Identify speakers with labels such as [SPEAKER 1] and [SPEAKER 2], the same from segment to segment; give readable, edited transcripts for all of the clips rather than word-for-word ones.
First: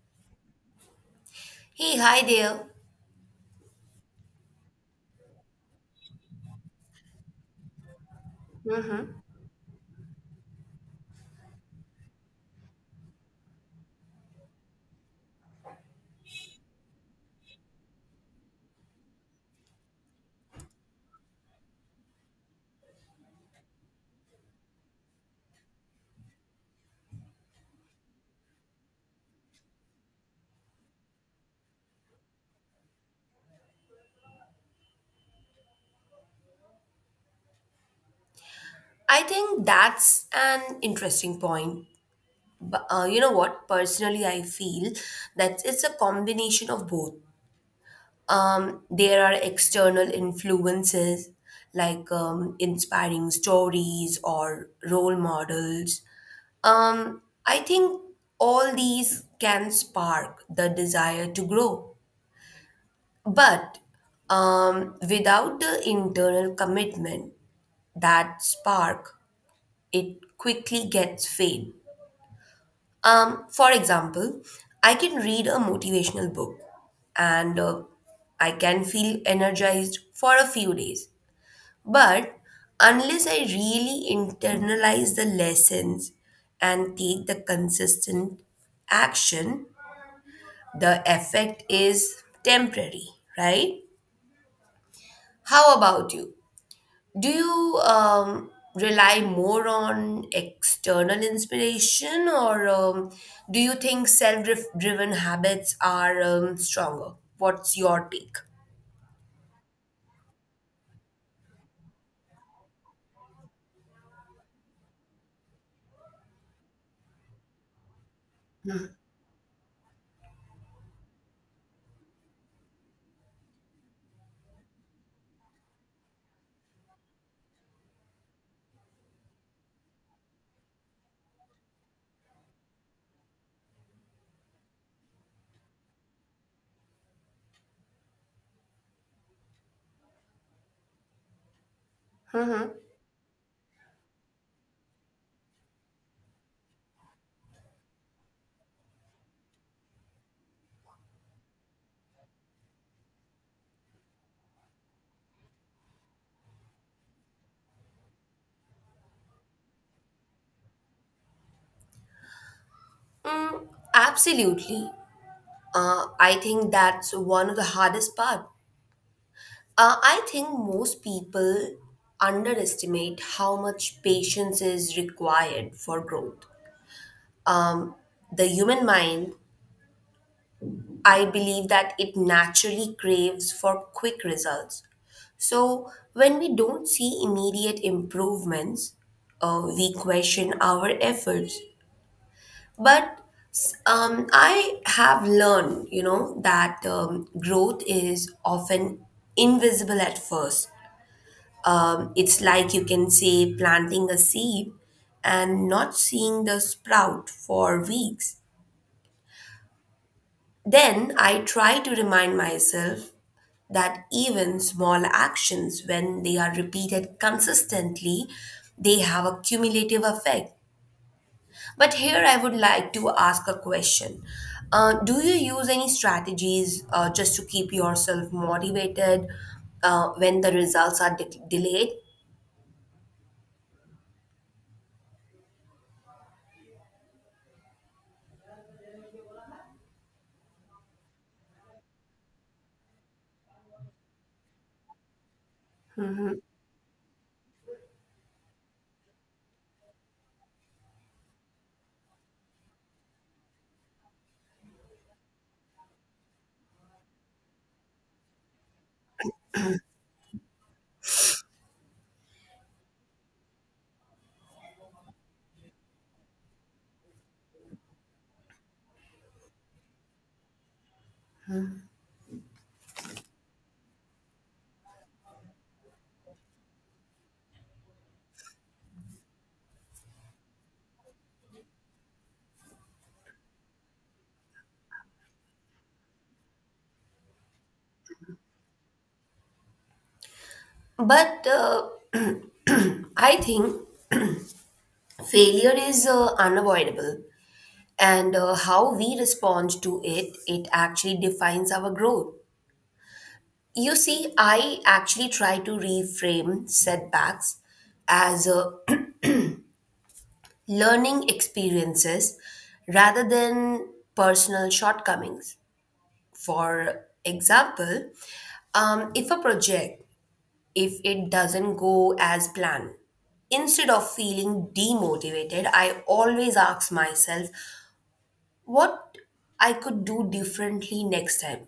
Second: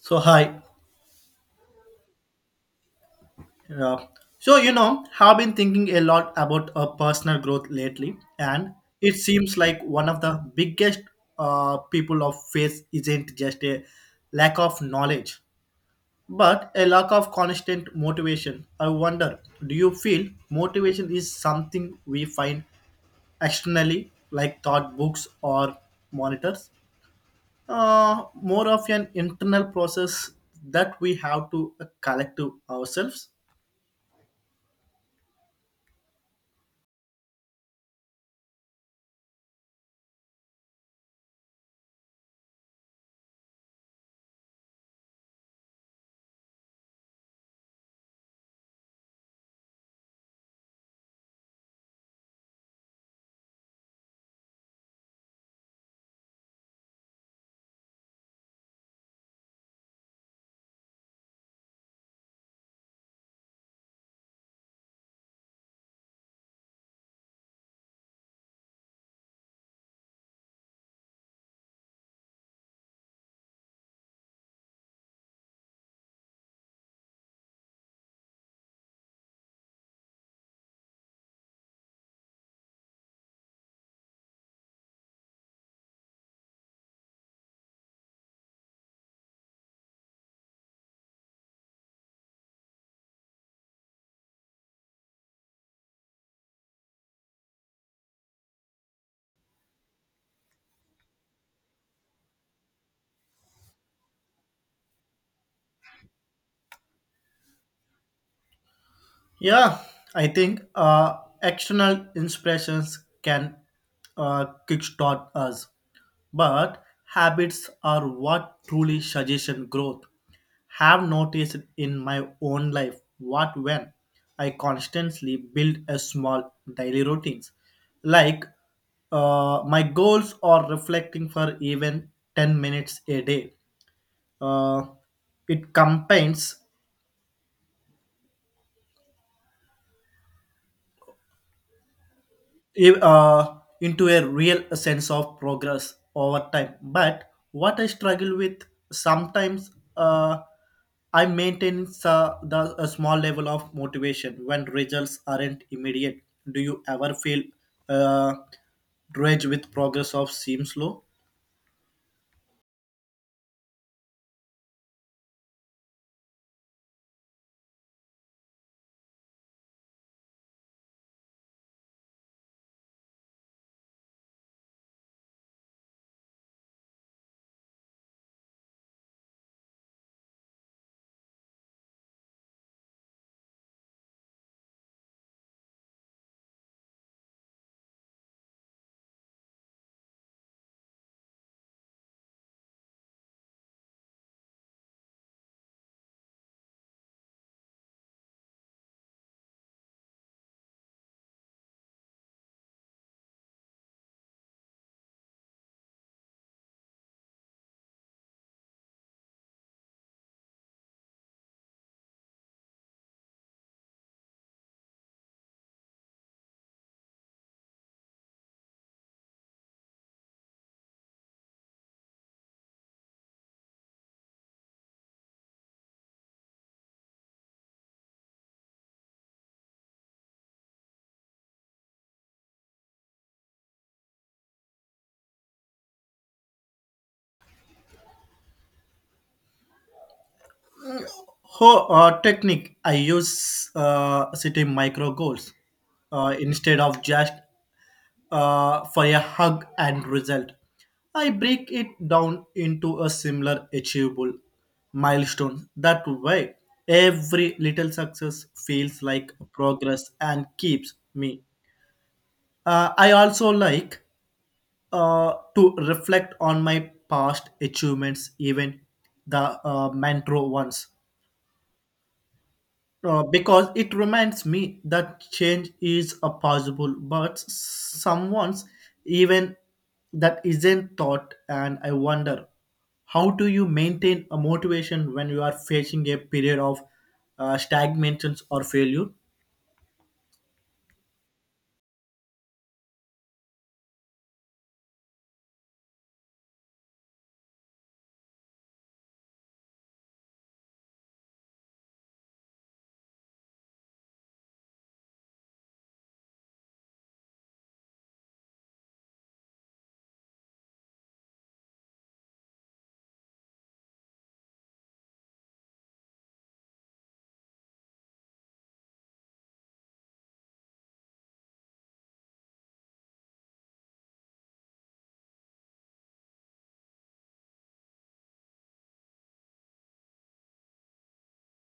[SPEAKER 1] So hi,
[SPEAKER 2] Hey, hi there.
[SPEAKER 1] uh, so you know, have been thinking a lot about personal growth lately, and it seems like one of the biggest people of faith isn't just a lack of knowledge, but a lack of constant motivation. I wonder, do you feel motivation is something we find externally, like thought books or monitors, more of an internal process that we have to collect to ourselves?
[SPEAKER 2] I think that's an interesting point. But you know what? Personally, I feel that it's a combination of both. There are external influences like inspiring stories or role models. I think all these can spark the desire to grow. But without the internal commitment, that spark it quickly gets fame. For example, I can read a motivational book and I can feel energized for a few days. But unless I really internalize the lessons and take the consistent action, the effect is temporary, right? How about you? Do you rely more on external inspiration or do you think self driven habits are stronger? What's your take?
[SPEAKER 1] Yeah, I think external inspirations can kickstart us, but habits are what truly suggestion growth. Have noticed in my own life what when I constantly build a small daily routines, like my goals or reflecting for even 10 minutes a day. Uh, it combines
[SPEAKER 2] Mm-hmm.
[SPEAKER 1] i- uh, into a real sense of progress over time. But what I struggle with sometimes, uh, I maintain the a small level of motivation when results aren't immediate. Do you ever feel uh, rage with progress of seems slow?
[SPEAKER 2] Mm, absolutely. I think that's one of the hardest part. I think most people underestimate how much patience is required for growth. Um, the human mind I believe that it naturally craves for quick results. So, when we don't see immediate improvements, we question our efforts. But I have learned, you know, that growth is often invisible at first. It's like you can say planting a seed and not seeing the sprout for weeks. Then I try to remind myself that even small actions, when they are repeated consistently, they have a cumulative effect. But here I would like to ask a question. Do you use any strategies just to keep yourself motivated when the results are delayed?
[SPEAKER 1] Oh, technique I use setting micro goals instead of just for a hug and result. I break it down into a similar achievable milestone. That way, every little success feels like progress and keeps me. I also like to reflect on my past achievements, even the mantra ones. Because it reminds me that change is a possible, but someone's even that isn't thought, and I wonder how do you maintain a motivation when you are facing a period of stagnation or failure?
[SPEAKER 2] But I think failure is unavoidable, and how we respond to it, it actually defines our growth. You see, I actually try to reframe setbacks as learning experiences rather than personal shortcomings. For example, if a project if it doesn't go as planned instead of feeling demotivated, I always ask myself what I could do differently next time.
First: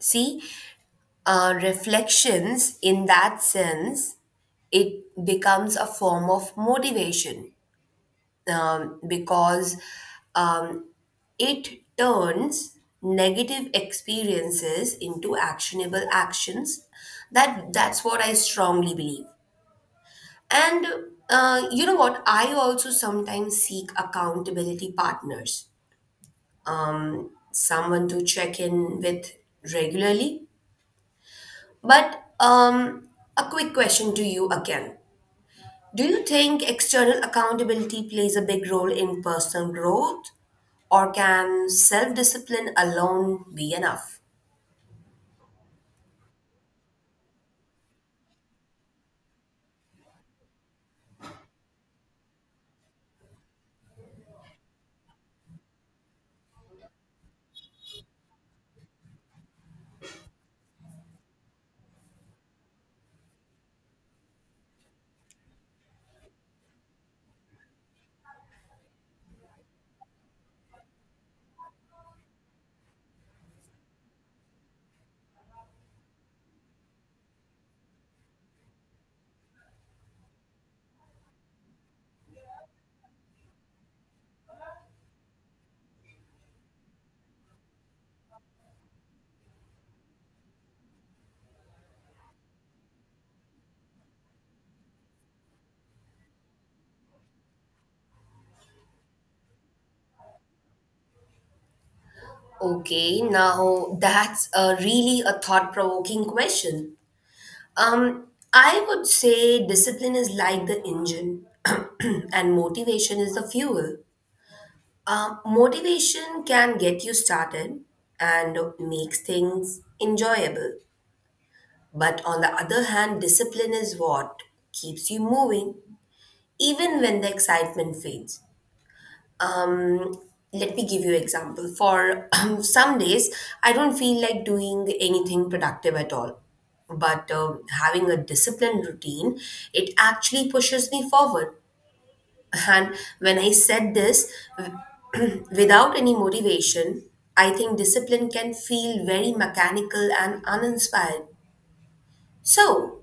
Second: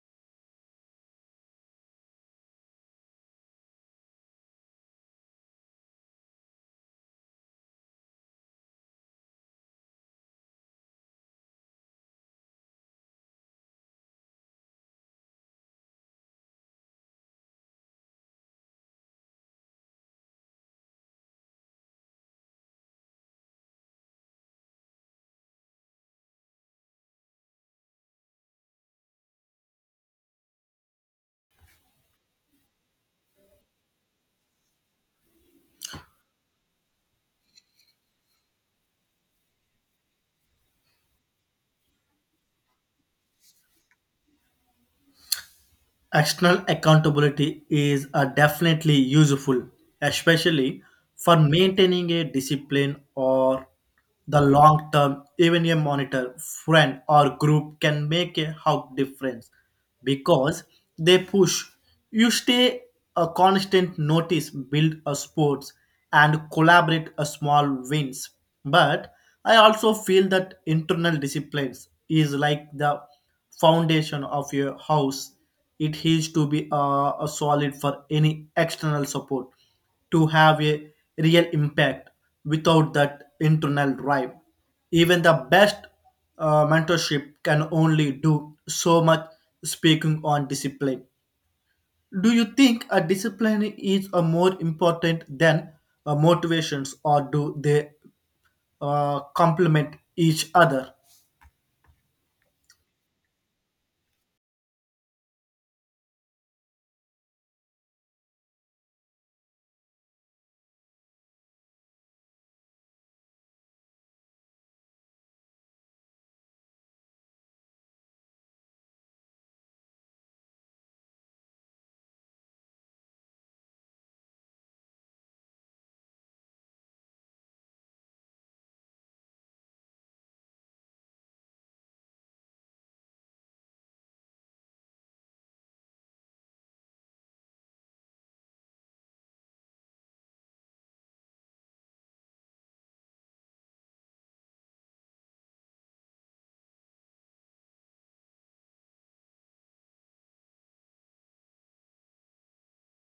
[SPEAKER 2] See Reflections in that sense it becomes a form of motivation because um, it turns negative experiences into actionable actions. That that's what I strongly believe. And uh, you know what I also sometimes seek accountability partners, someone to check in with regularly. But a quick question to you again. Do you think external accountability plays a big role in personal growth, or can self discipline alone be enough?
[SPEAKER 1] External accountability is definitely useful, especially for maintaining a discipline or the long term. Even a monitor, friend, or group can make a hug difference because they push. You stay a constant notice, build a sports, and collaborate a small wins. But I also feel that internal disciplines is like the foundation of your house. It has to be a solid for any external support to have a real impact. Without that internal drive, even the best mentorship can only do so much. Speaking on discipline, do you think a discipline is a more important than motivations, or do they complement each other?
[SPEAKER 2] Okay, now that's a really a thought provoking question. Um, I would say discipline is like the engine, and motivation is the fuel. Motivation can get you started and makes things enjoyable. But on the other hand, discipline is what keeps you moving, even when the excitement fades. Um, Let me give you example. For some days, I don't feel like doing anything productive at all. But having a disciplined routine, it actually pushes me forward. And when I said this without any motivation, I think discipline can feel very mechanical and uninspired. So,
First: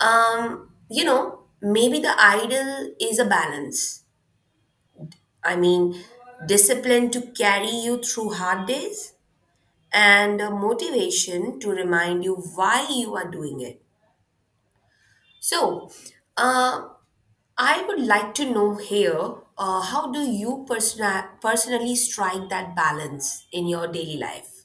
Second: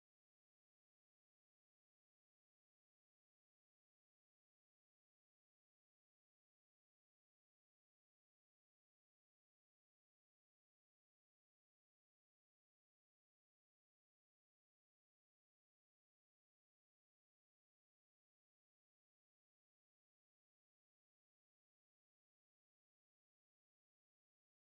[SPEAKER 2] you know, maybe the ideal is a balance. I mean, discipline to carry you through hard days and a motivation to remind you why you are doing it. So, uh, I would like to know here how do you personally strike that balance in your daily life?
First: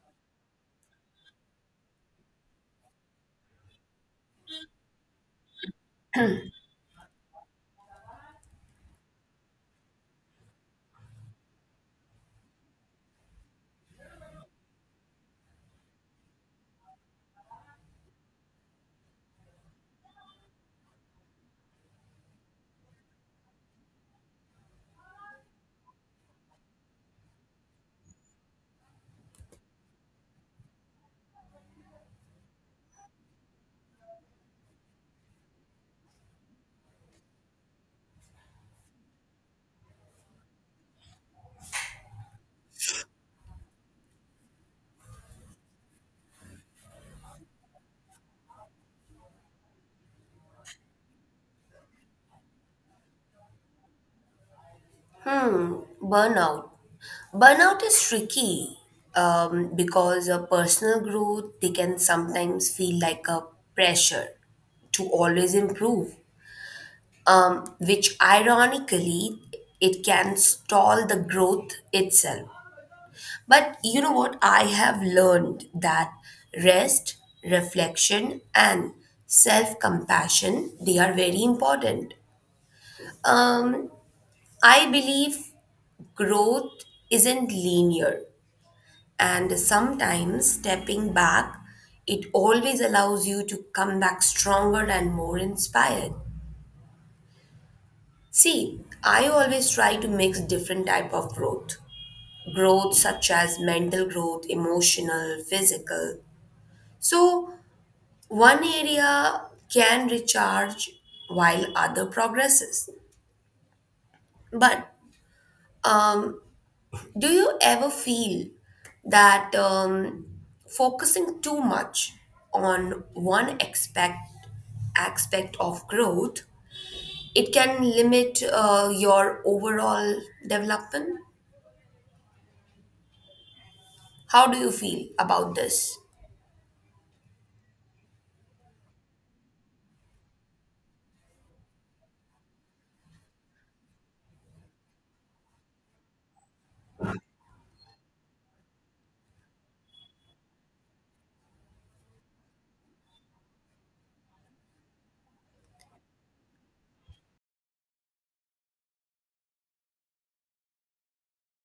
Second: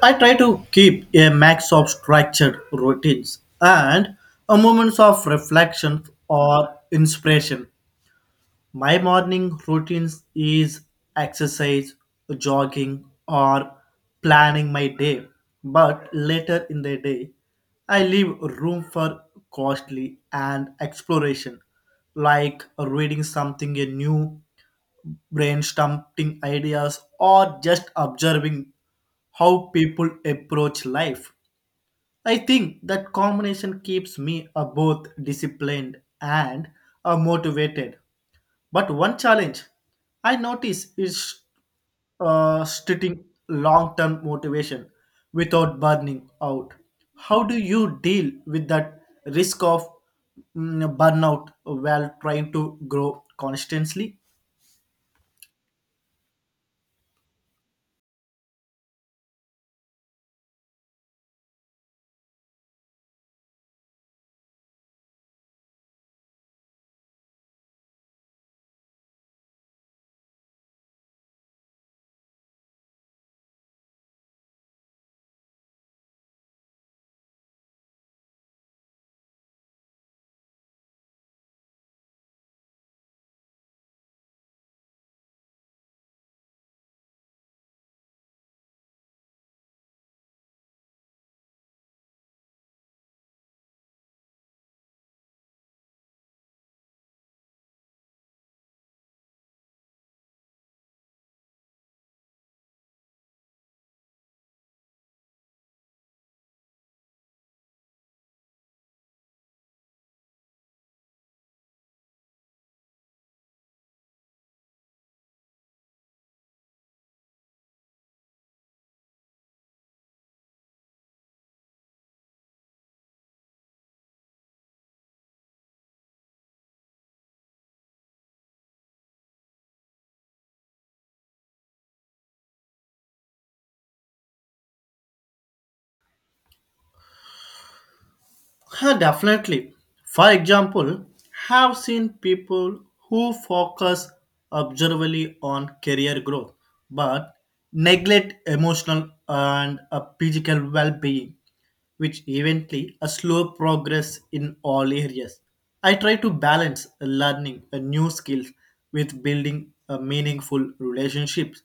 [SPEAKER 1] I try to keep a mix of structured routines and a moments of reflection or inspiration. My morning routines is exercise, jogging, or planning my day. But later in the day, I leave room for costly and exploration, like reading something new, brainstorming ideas, or just observing how people approach life. I think that combination keeps me both disciplined and motivated. But one challenge I notice is stating long term motivation without burning out. How do you deal with that risk of mm, burnout while trying to grow constantly?
[SPEAKER 2] Hmm, burnout. Burnout is tricky because a personal growth they can sometimes feel like a pressure to always improve, which ironically it can stall the growth itself. But you know what? I have learned that rest, reflection, and self compassion they are very important. Um, I believe growth isn't linear, and sometimes stepping back, it always allows you to come back stronger and more inspired. See, I always try to mix different type of growth. Growth such as mental growth, emotional, physical. So one area can recharge while other progresses. But um, do you ever feel that focusing too much on one aspect of growth it can limit your overall development? How do you feel about this?
[SPEAKER 1] Yeah, definitely. For example, have seen people who focus observably on career growth but neglect emotional and physical well-being, which eventually a slow progress in all areas. I try to balance learning a new skills with building a meaningful relationships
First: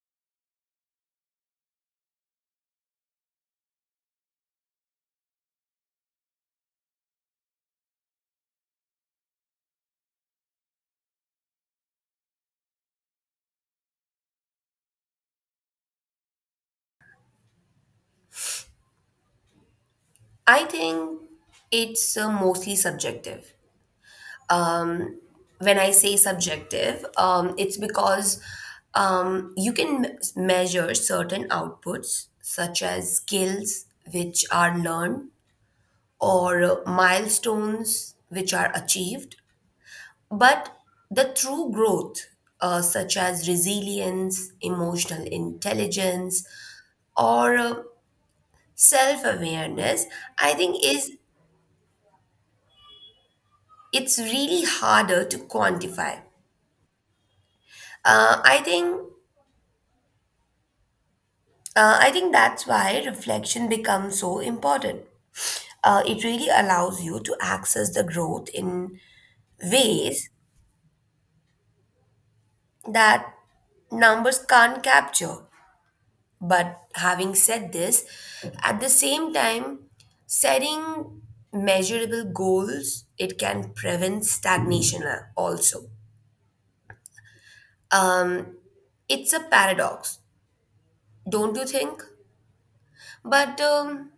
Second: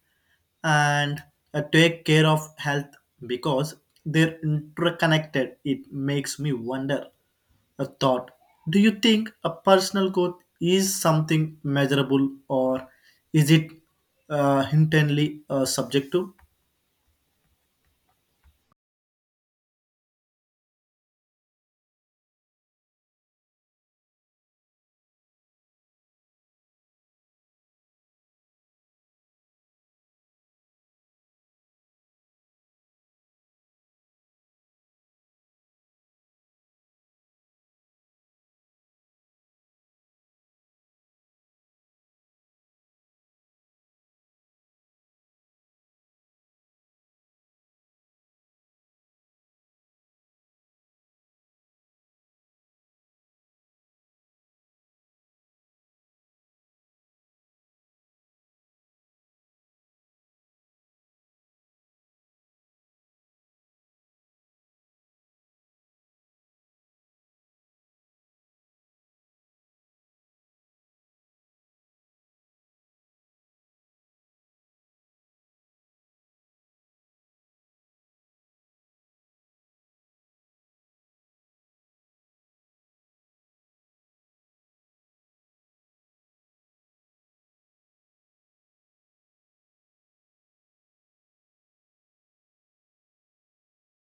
[SPEAKER 1] and take care of health because they're interconnected. It makes me wonder a thought. Do you think a personal growth is something measurable or is it intently subjective?
[SPEAKER 2] I think it's mostly subjective. Um, when I say subjective, it's because you can measure certain outputs, such as skills which are learned or milestones which are achieved. But the true growth, such as resilience, emotional intelligence, or self awareness, I think is it's really harder to quantify. Uh, I think I think that's why reflection becomes so important. It really allows you to access the growth in ways that numbers can't capture. But having said this, at the same time, setting measurable goals it can prevent stagnation also. Um, it's a paradox, don't you think? But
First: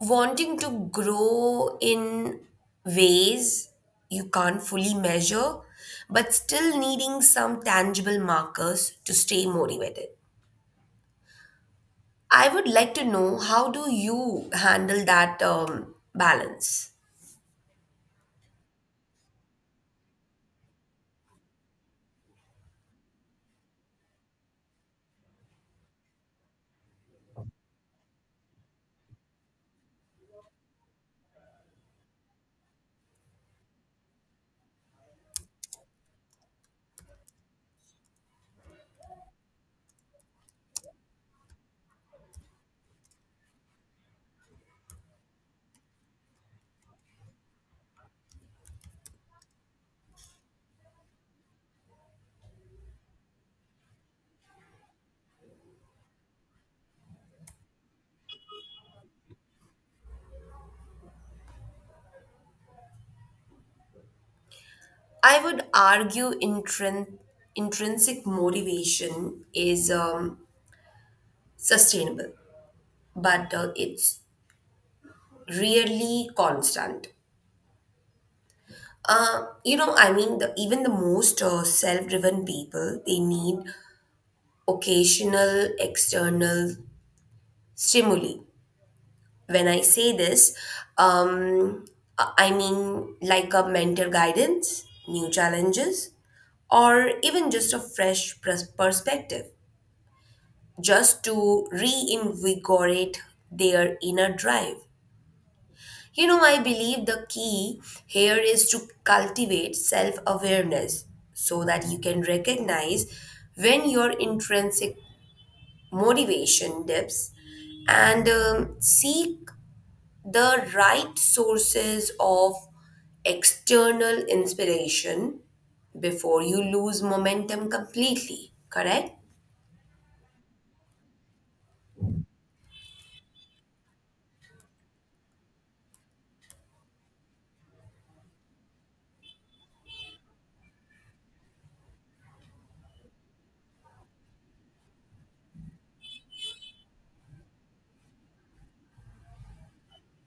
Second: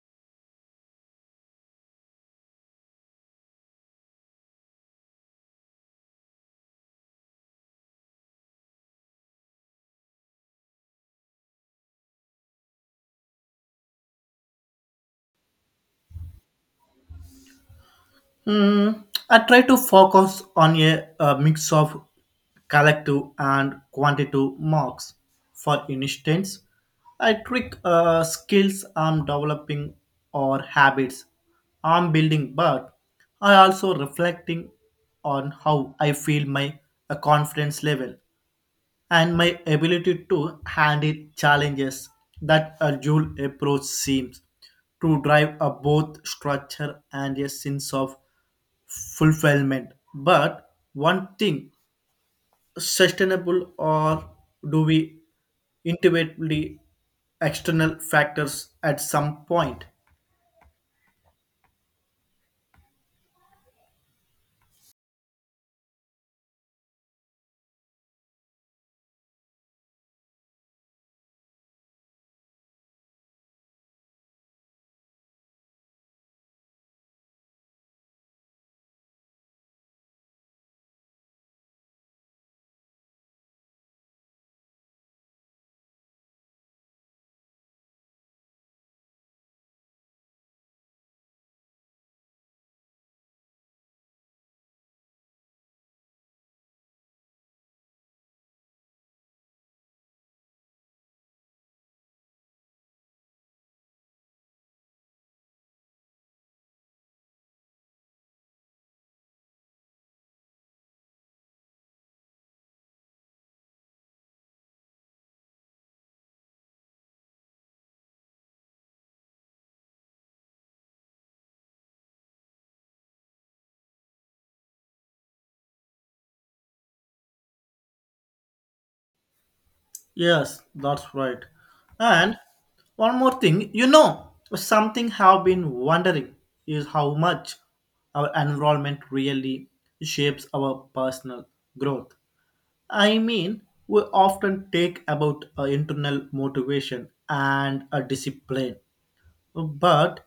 [SPEAKER 2] wanting to grow in ways you can't fully measure, but still needing some tangible markers to stay motivated. I would like to know how do you handle that balance?
[SPEAKER 1] Mm, I try to focus on a mix of collective and quantitative marks. For instance, I trick skills I'm developing or habits I'm building, but I also reflecting on how I feel my confidence level and my ability to handle challenges. That a dual approach seems to drive a both structure and a sense of fulfillment. But one thing sustainable, or do we intuitively external factors at some point?
[SPEAKER 2] I would argue intrinsic motivation is sustainable, but it's really constant. You know, I mean, even the most self driven people, they need occasional external stimuli. When I say this, um, I mean like a mentor guidance, new challenges, or even just a fresh perspective, just to reinvigorate their inner drive. You know, I believe the key here is to cultivate self awareness so that you can recognize when your intrinsic motivation dips and seek the right sources of external inspiration before you lose momentum completely, correct?
[SPEAKER 1] Yes, that's right. And one more thing, you know, something have been wondering is how much our environment really shapes our personal growth. I mean, we often take about internal motivation and a discipline. But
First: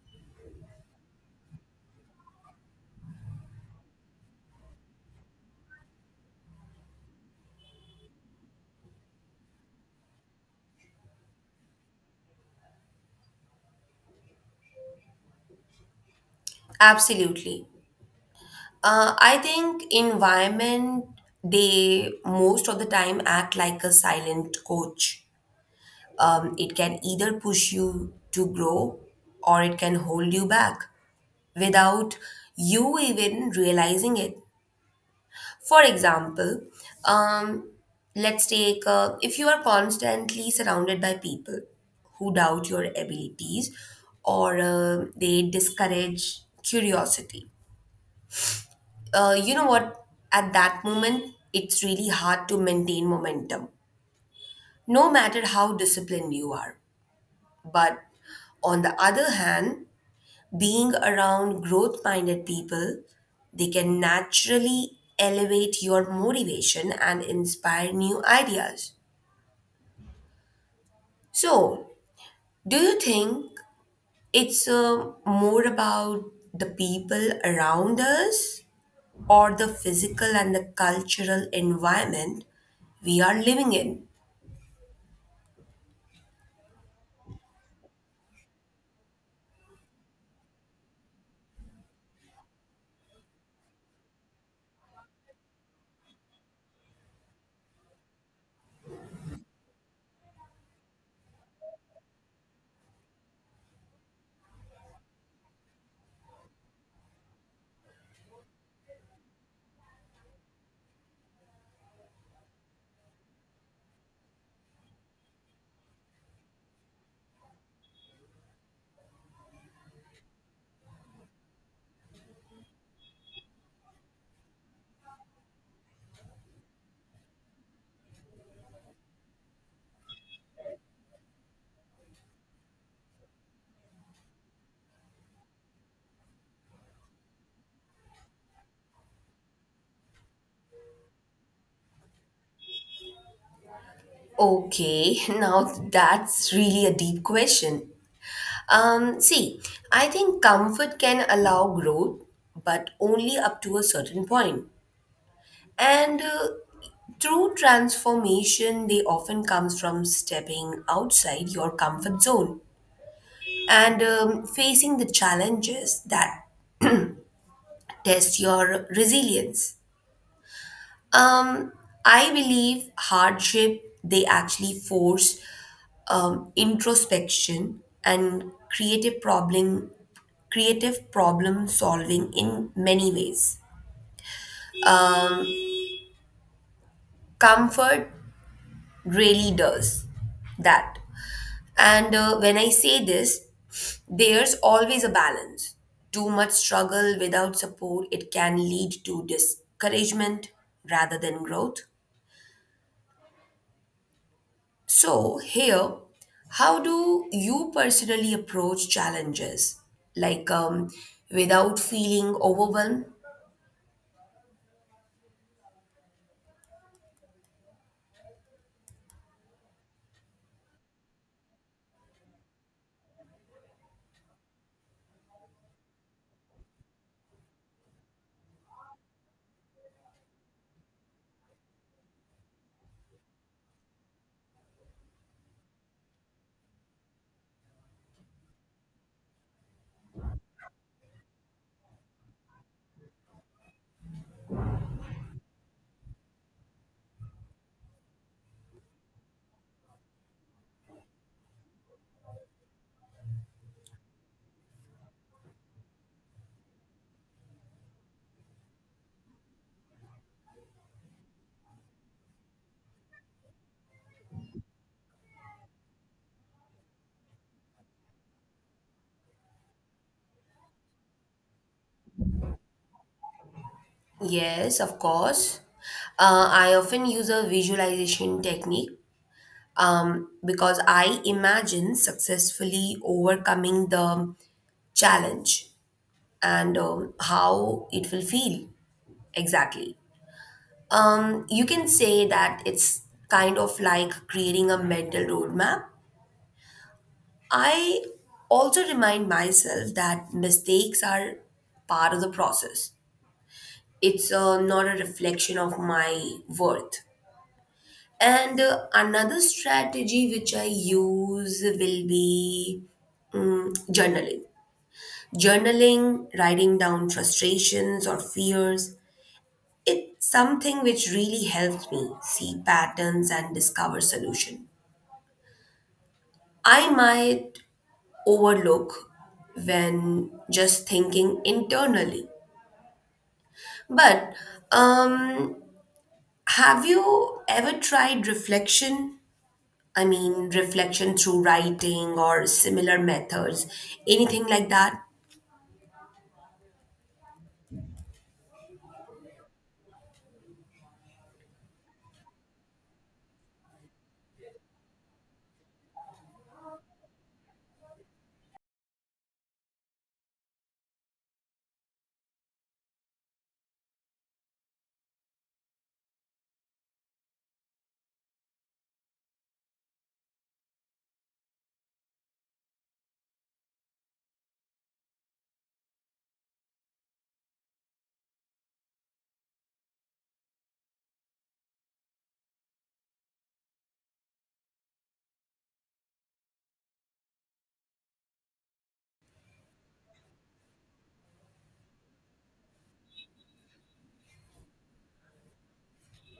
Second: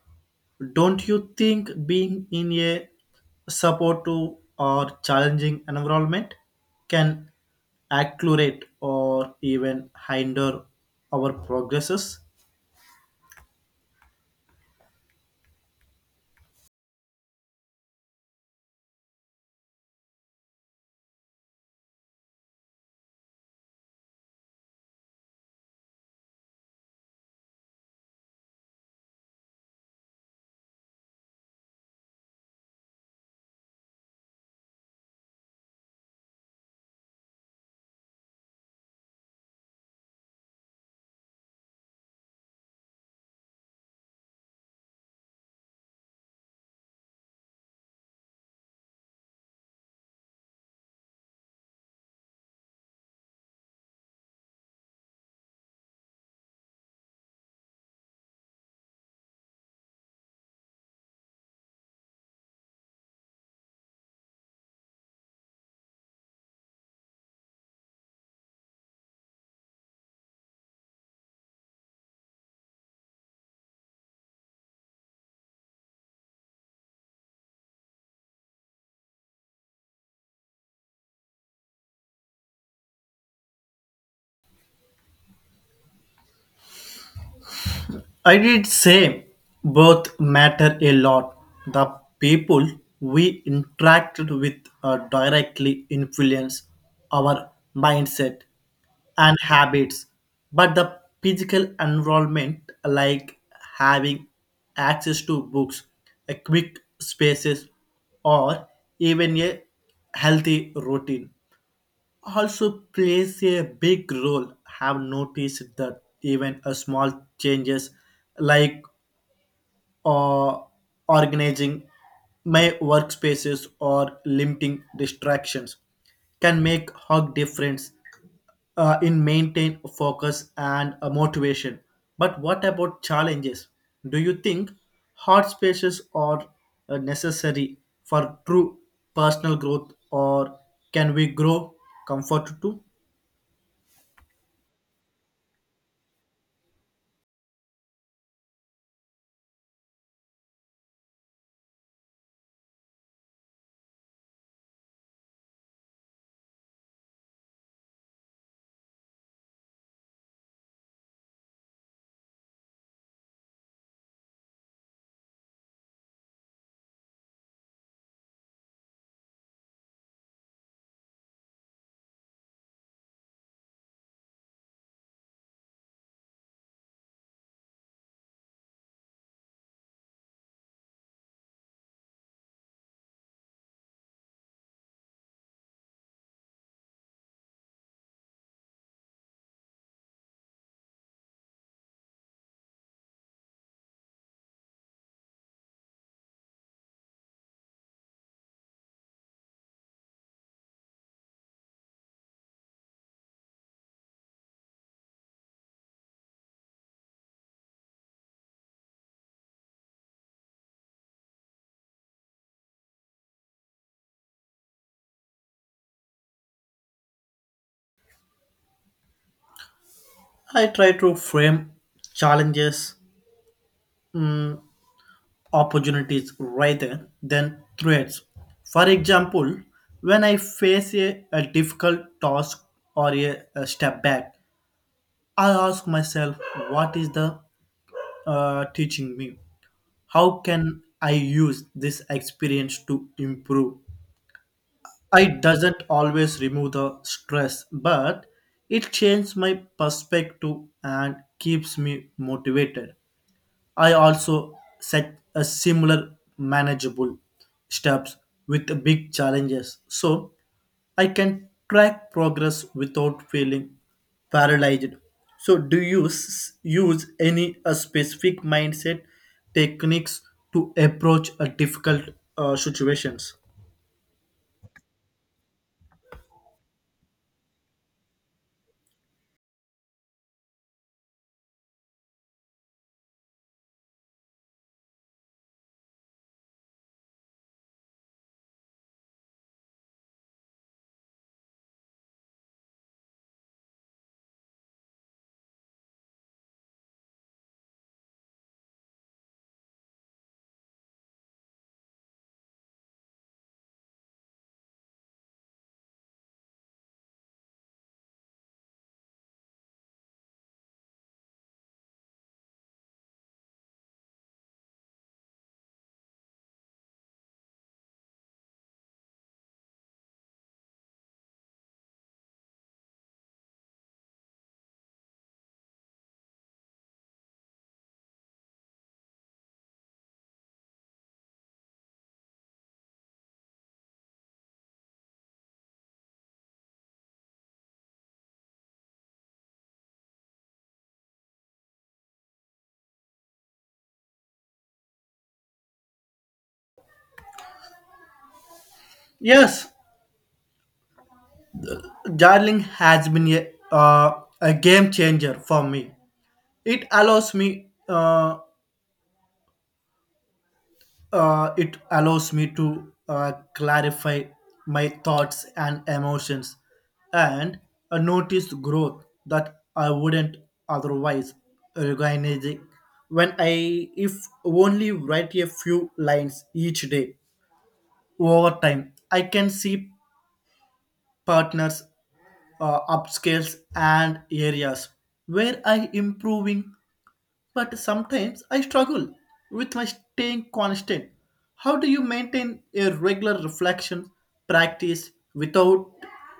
[SPEAKER 1] don't you think being in a supportive or challenging environment can accelerate or even hinder our progresses?
[SPEAKER 2] Absolutely. I think environment they most of the time act like a silent coach. It can either push you to grow or it can hold you back without you even realizing it. For example, um, let's take, if you are constantly surrounded by people who doubt your abilities or they discourage curiosity, you know what? At that moment, it's really hard to maintain momentum, no matter how disciplined you are. But on the other hand, being around growth minded people, they can naturally elevate your motivation and inspire new ideas. So, do you think it's more about the people around us or the physical and the cultural environment we are living in?
[SPEAKER 1] I did say both matter a lot. The people we interacted with directly influence our mindset and habits, but the physical environment, like having access to books, a quick spaces, or even a healthy routine, also plays a big role. Have noticed that even a small changes, like uh, organizing my workspaces or limiting distractions, can make hug difference in maintain focus and motivation. But what about challenges? Do you think hard spaces are necessary for true personal growth, or can we grow comfort too?
[SPEAKER 2] Okay, now that's really a deep question. See, I think comfort can allow growth, but only up to a certain point. And true transformation, they often comes from stepping outside your comfort zone and facing the challenges that test your resilience. Um, I believe hardship they actually force introspection and creative problem solving in many ways. Um, Comfort really does that. And when I say this, there's always a balance. Too much struggle without support, it can lead to discouragement rather than growth. So, here, how do you personally approach challenges? Like, without feeling overwhelmed?
[SPEAKER 1] I try to frame challenges, opportunities rather than threats. For example, when I face a difficult task or a step back, I ask myself, what is the teaching me? How can I use this experience to improve? It doesn't always remove the stress, but it changes my perspective and keeps me motivated. I also set a similar manageable steps with the big challenges so I can track progress without feeling paralyzed. So do you use any specific mindset techniques to approach a difficult situations?
[SPEAKER 2] Yes, of course. I often use a visualization technique because I imagine successfully overcoming the challenge and how it will feel exactly. You can say that it's kind of like creating a mental roadmap. I also remind myself that mistakes are part of the process, it's not a reflection of my worth. And another strategy which I use will be, mm, journaling. Journaling, writing down frustrations or fears, it's something which really helps me see patterns and discover solution. I might overlook when just thinking internally. But um, have you ever tried reflection, I mean, reflection through writing or similar methods, anything like that?
[SPEAKER 1] Yes, journaling has been a game changer for me. It allows me uh, it allows me to clarify my thoughts and emotions and notice growth that I wouldn't otherwise recognize it. When I if only write a few lines each day over time, I can see partners, upscales and areas where I improving, but sometimes I struggle with my staying constant. How do you maintain a regular reflection practice without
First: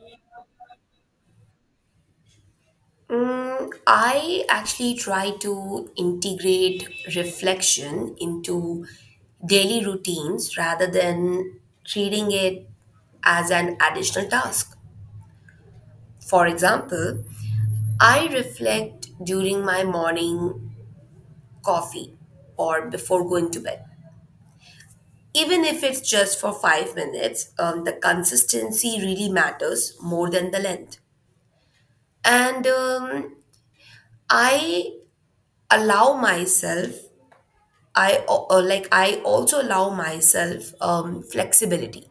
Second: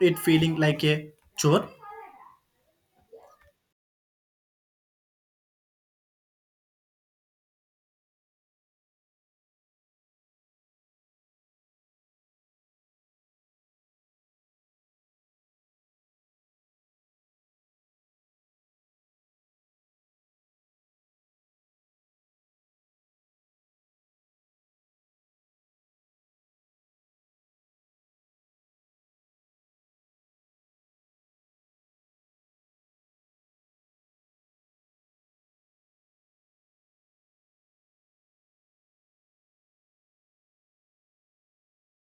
[SPEAKER 1] it feeling like a chore?
[SPEAKER 2] Mm, I actually try to integrate reflection into daily routines rather than treating it as an additional task. For example, I reflect during my morning coffee or before going to bed. Even if it's just for 5 minutes, the consistency really matters more than the length. And I allow myself I al- like I also allow myself flexibility.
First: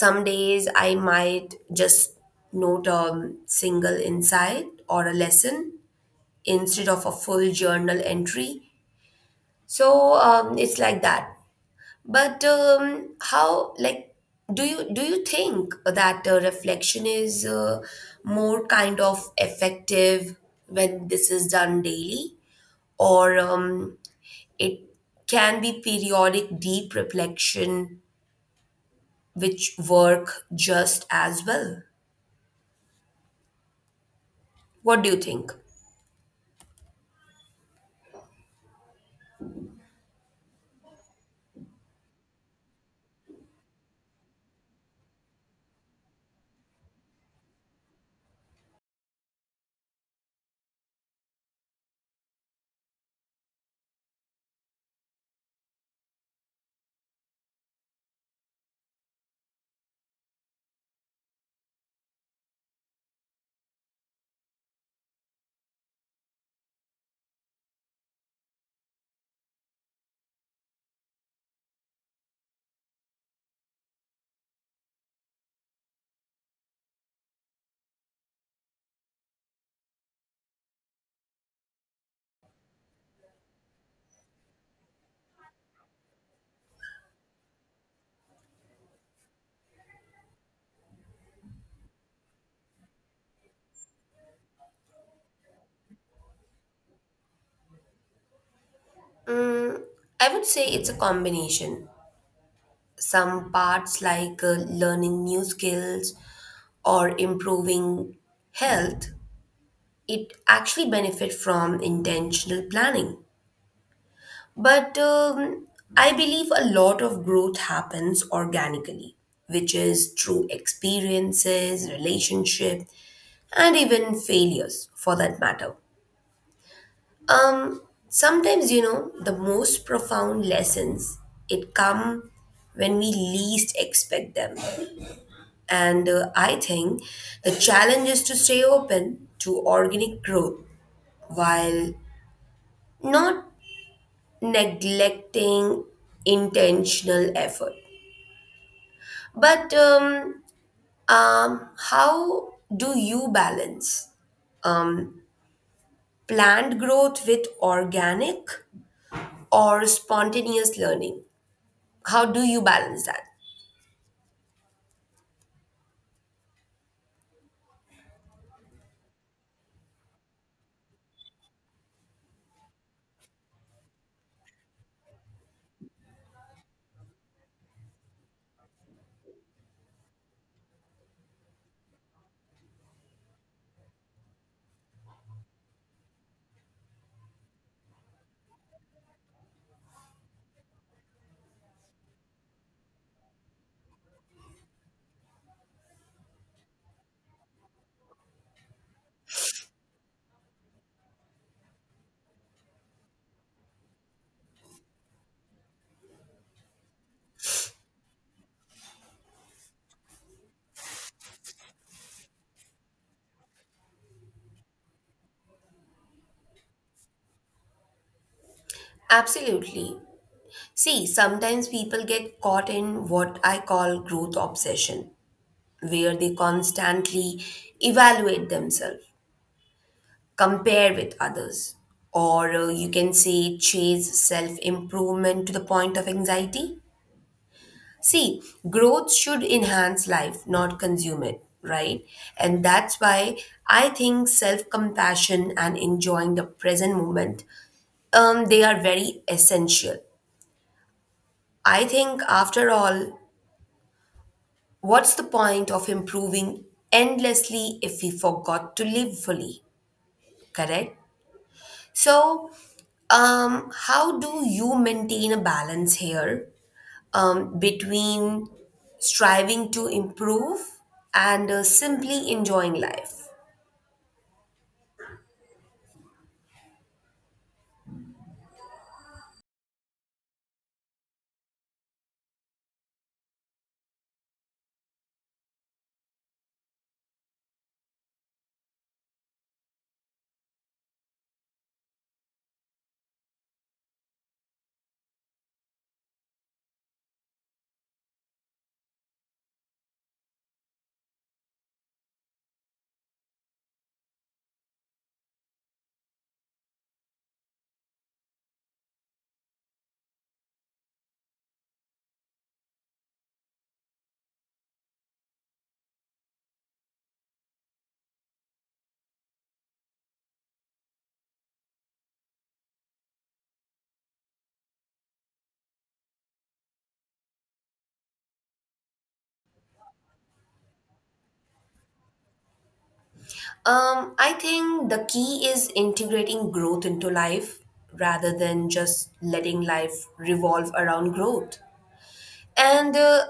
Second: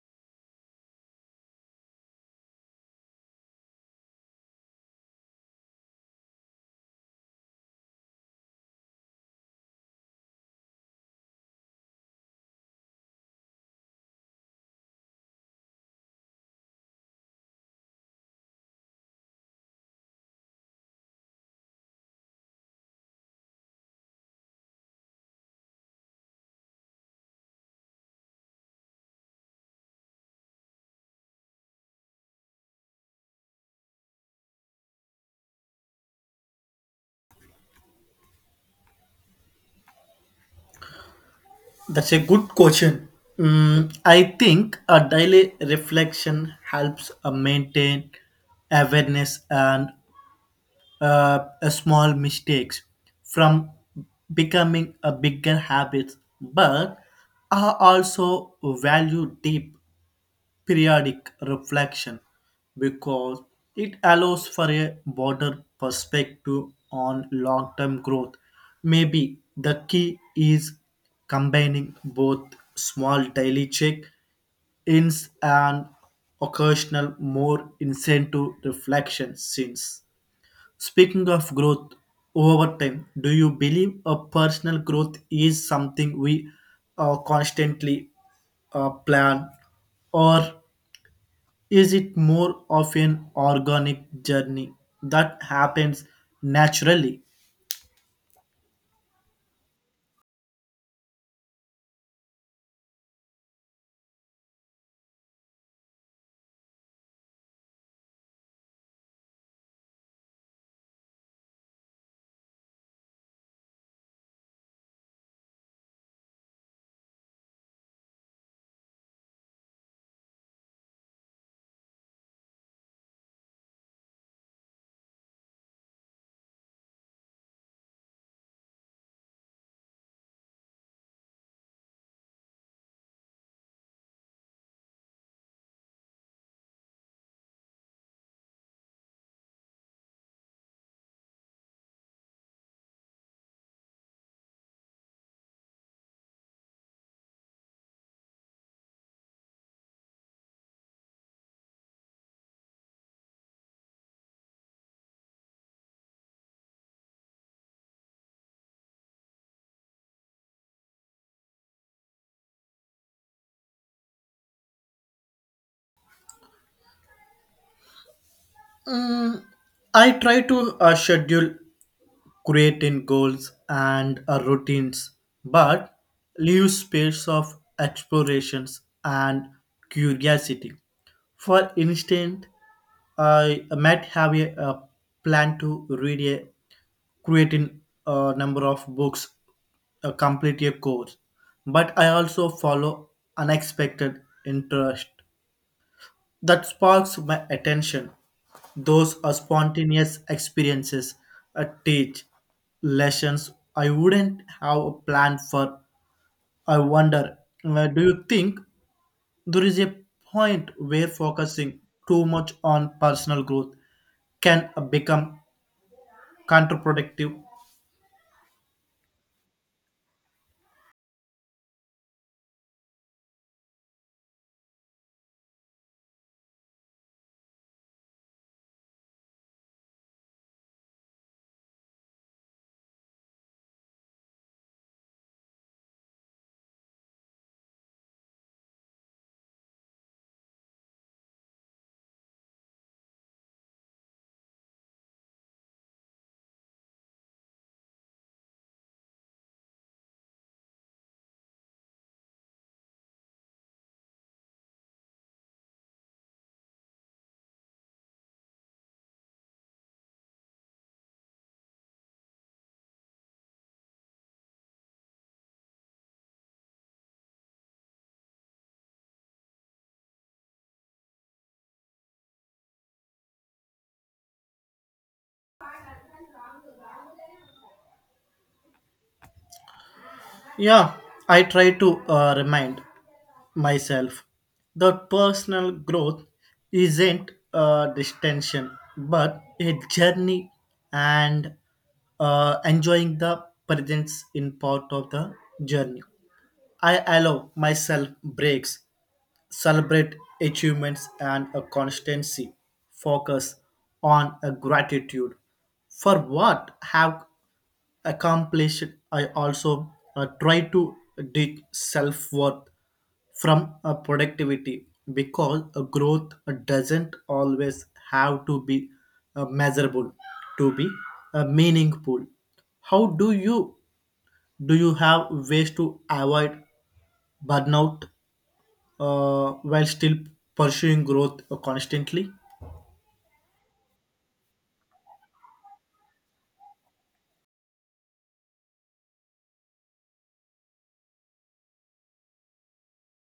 [SPEAKER 2] Some days I might just note a single insight or a lesson instead of a full journal entry. So it's like that. But um, how like do you think that reflection is more kind of effective when this is done daily, or it can be periodic deep reflection, which work just as well. What do you think?
[SPEAKER 1] That's a good question. Mm, I think a daily reflection helps maintain awareness and a small mistakes from becoming a bigger habit, but I also value deep periodic reflection because it allows for a broader perspective on long term growth. Maybe the key is combining both small daily check ins and occasional more incentive reflection. Since speaking of growth over time, do you believe a personal growth is something we constantly plan, or is it more of an organic journey that happens naturally?
[SPEAKER 2] Mm, I would say it's a combination. Some parts, like learning new skills or improving health, it actually benefit from intentional planning. But I believe a lot of growth happens organically, which is through experiences, relationship, and even failures for that matter. Um, Sometimes, you know, the most profound lessons, it come when we least expect them. And I think the challenge is to stay open to organic growth while not neglecting intentional effort. But how do you balance um, planned growth with organic or spontaneous learning? How do you balance that?
[SPEAKER 1] Mm, I try to schedule creating goals and routines, but leave space of explorations and curiosity. For instance, I might have a plan to read a creating a number of books, complete a course. But I also follow unexpected interest that sparks my attention. Those are spontaneous experiences that teach lessons I wouldn't have a plan for. I wonder, do you think there is a point where focusing too much on personal growth can become counterproductive?
[SPEAKER 2] Absolutely. See, sometimes people get caught in what I call growth obsession, where they constantly evaluate themselves, compare with others, or you can say chase self improvement to the point of anxiety. See, growth should enhance life, not consume it, right? And that's why I think self compassion and enjoying the present moment, they are very essential. I think, after all, what's the point of improving endlessly if we forgot to live fully? Correct? So, how do you maintain a balance here, between striving to improve and simply enjoying life?
[SPEAKER 1] Yeah, I try to remind myself that personal growth isn't a distinction but a journey, and enjoying the presence in part of the journey. I allow myself breaks, celebrate achievements and a constancy, focus on a gratitude for what have accomplished. I also try to dig self-worth from a productivity because a growth doesn't always have to be measurable to be meaningful. How do you, do you have ways to avoid burnout while still pursuing growth constantly?
[SPEAKER 2] I think the key is integrating growth into life rather than just letting life revolve around growth. And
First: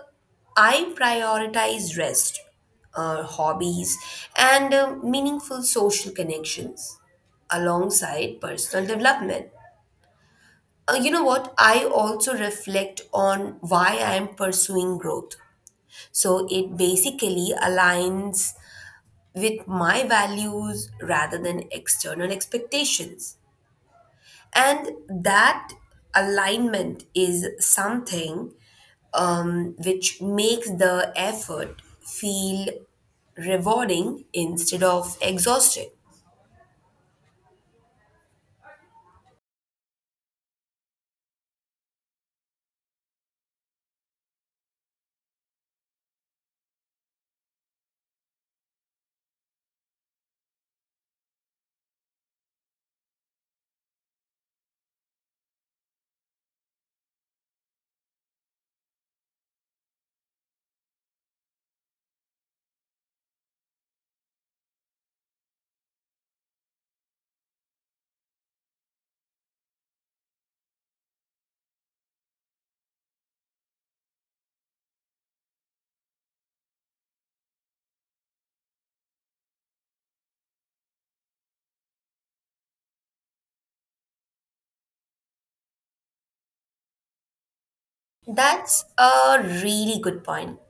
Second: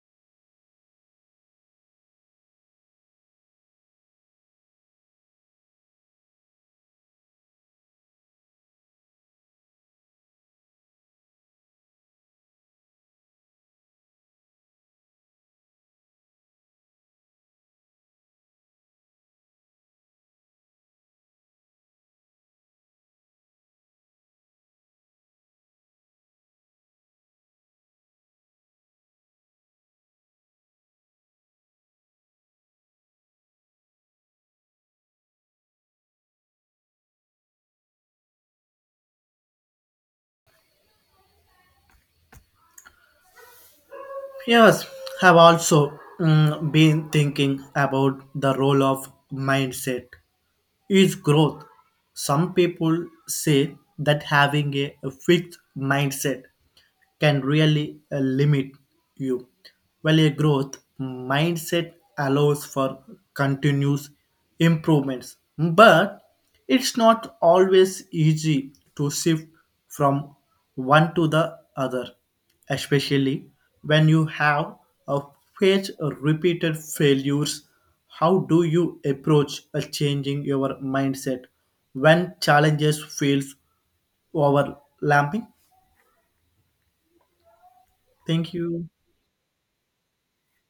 [SPEAKER 2] I prioritize rest, hobbies, and meaningful social connections alongside personal development. You know what? I also reflect on why I am pursuing growth, so it basically aligns with my values rather than external expectations. And that alignment is something which makes the effort feel rewarding instead of exhausting.
[SPEAKER 1] Yes, have also mm, been thinking about the role of mindset is growth. Some people say that having a fixed mindset can really limit you, while a growth mindset allows for continuous improvements, but it's not always easy to shift from one to the other, especially when you have a faced repeated failures. How do you approach a changing your mindset when challenges feels overlapping? Thank
[SPEAKER 2] That's
[SPEAKER 1] you.
[SPEAKER 2] a really good point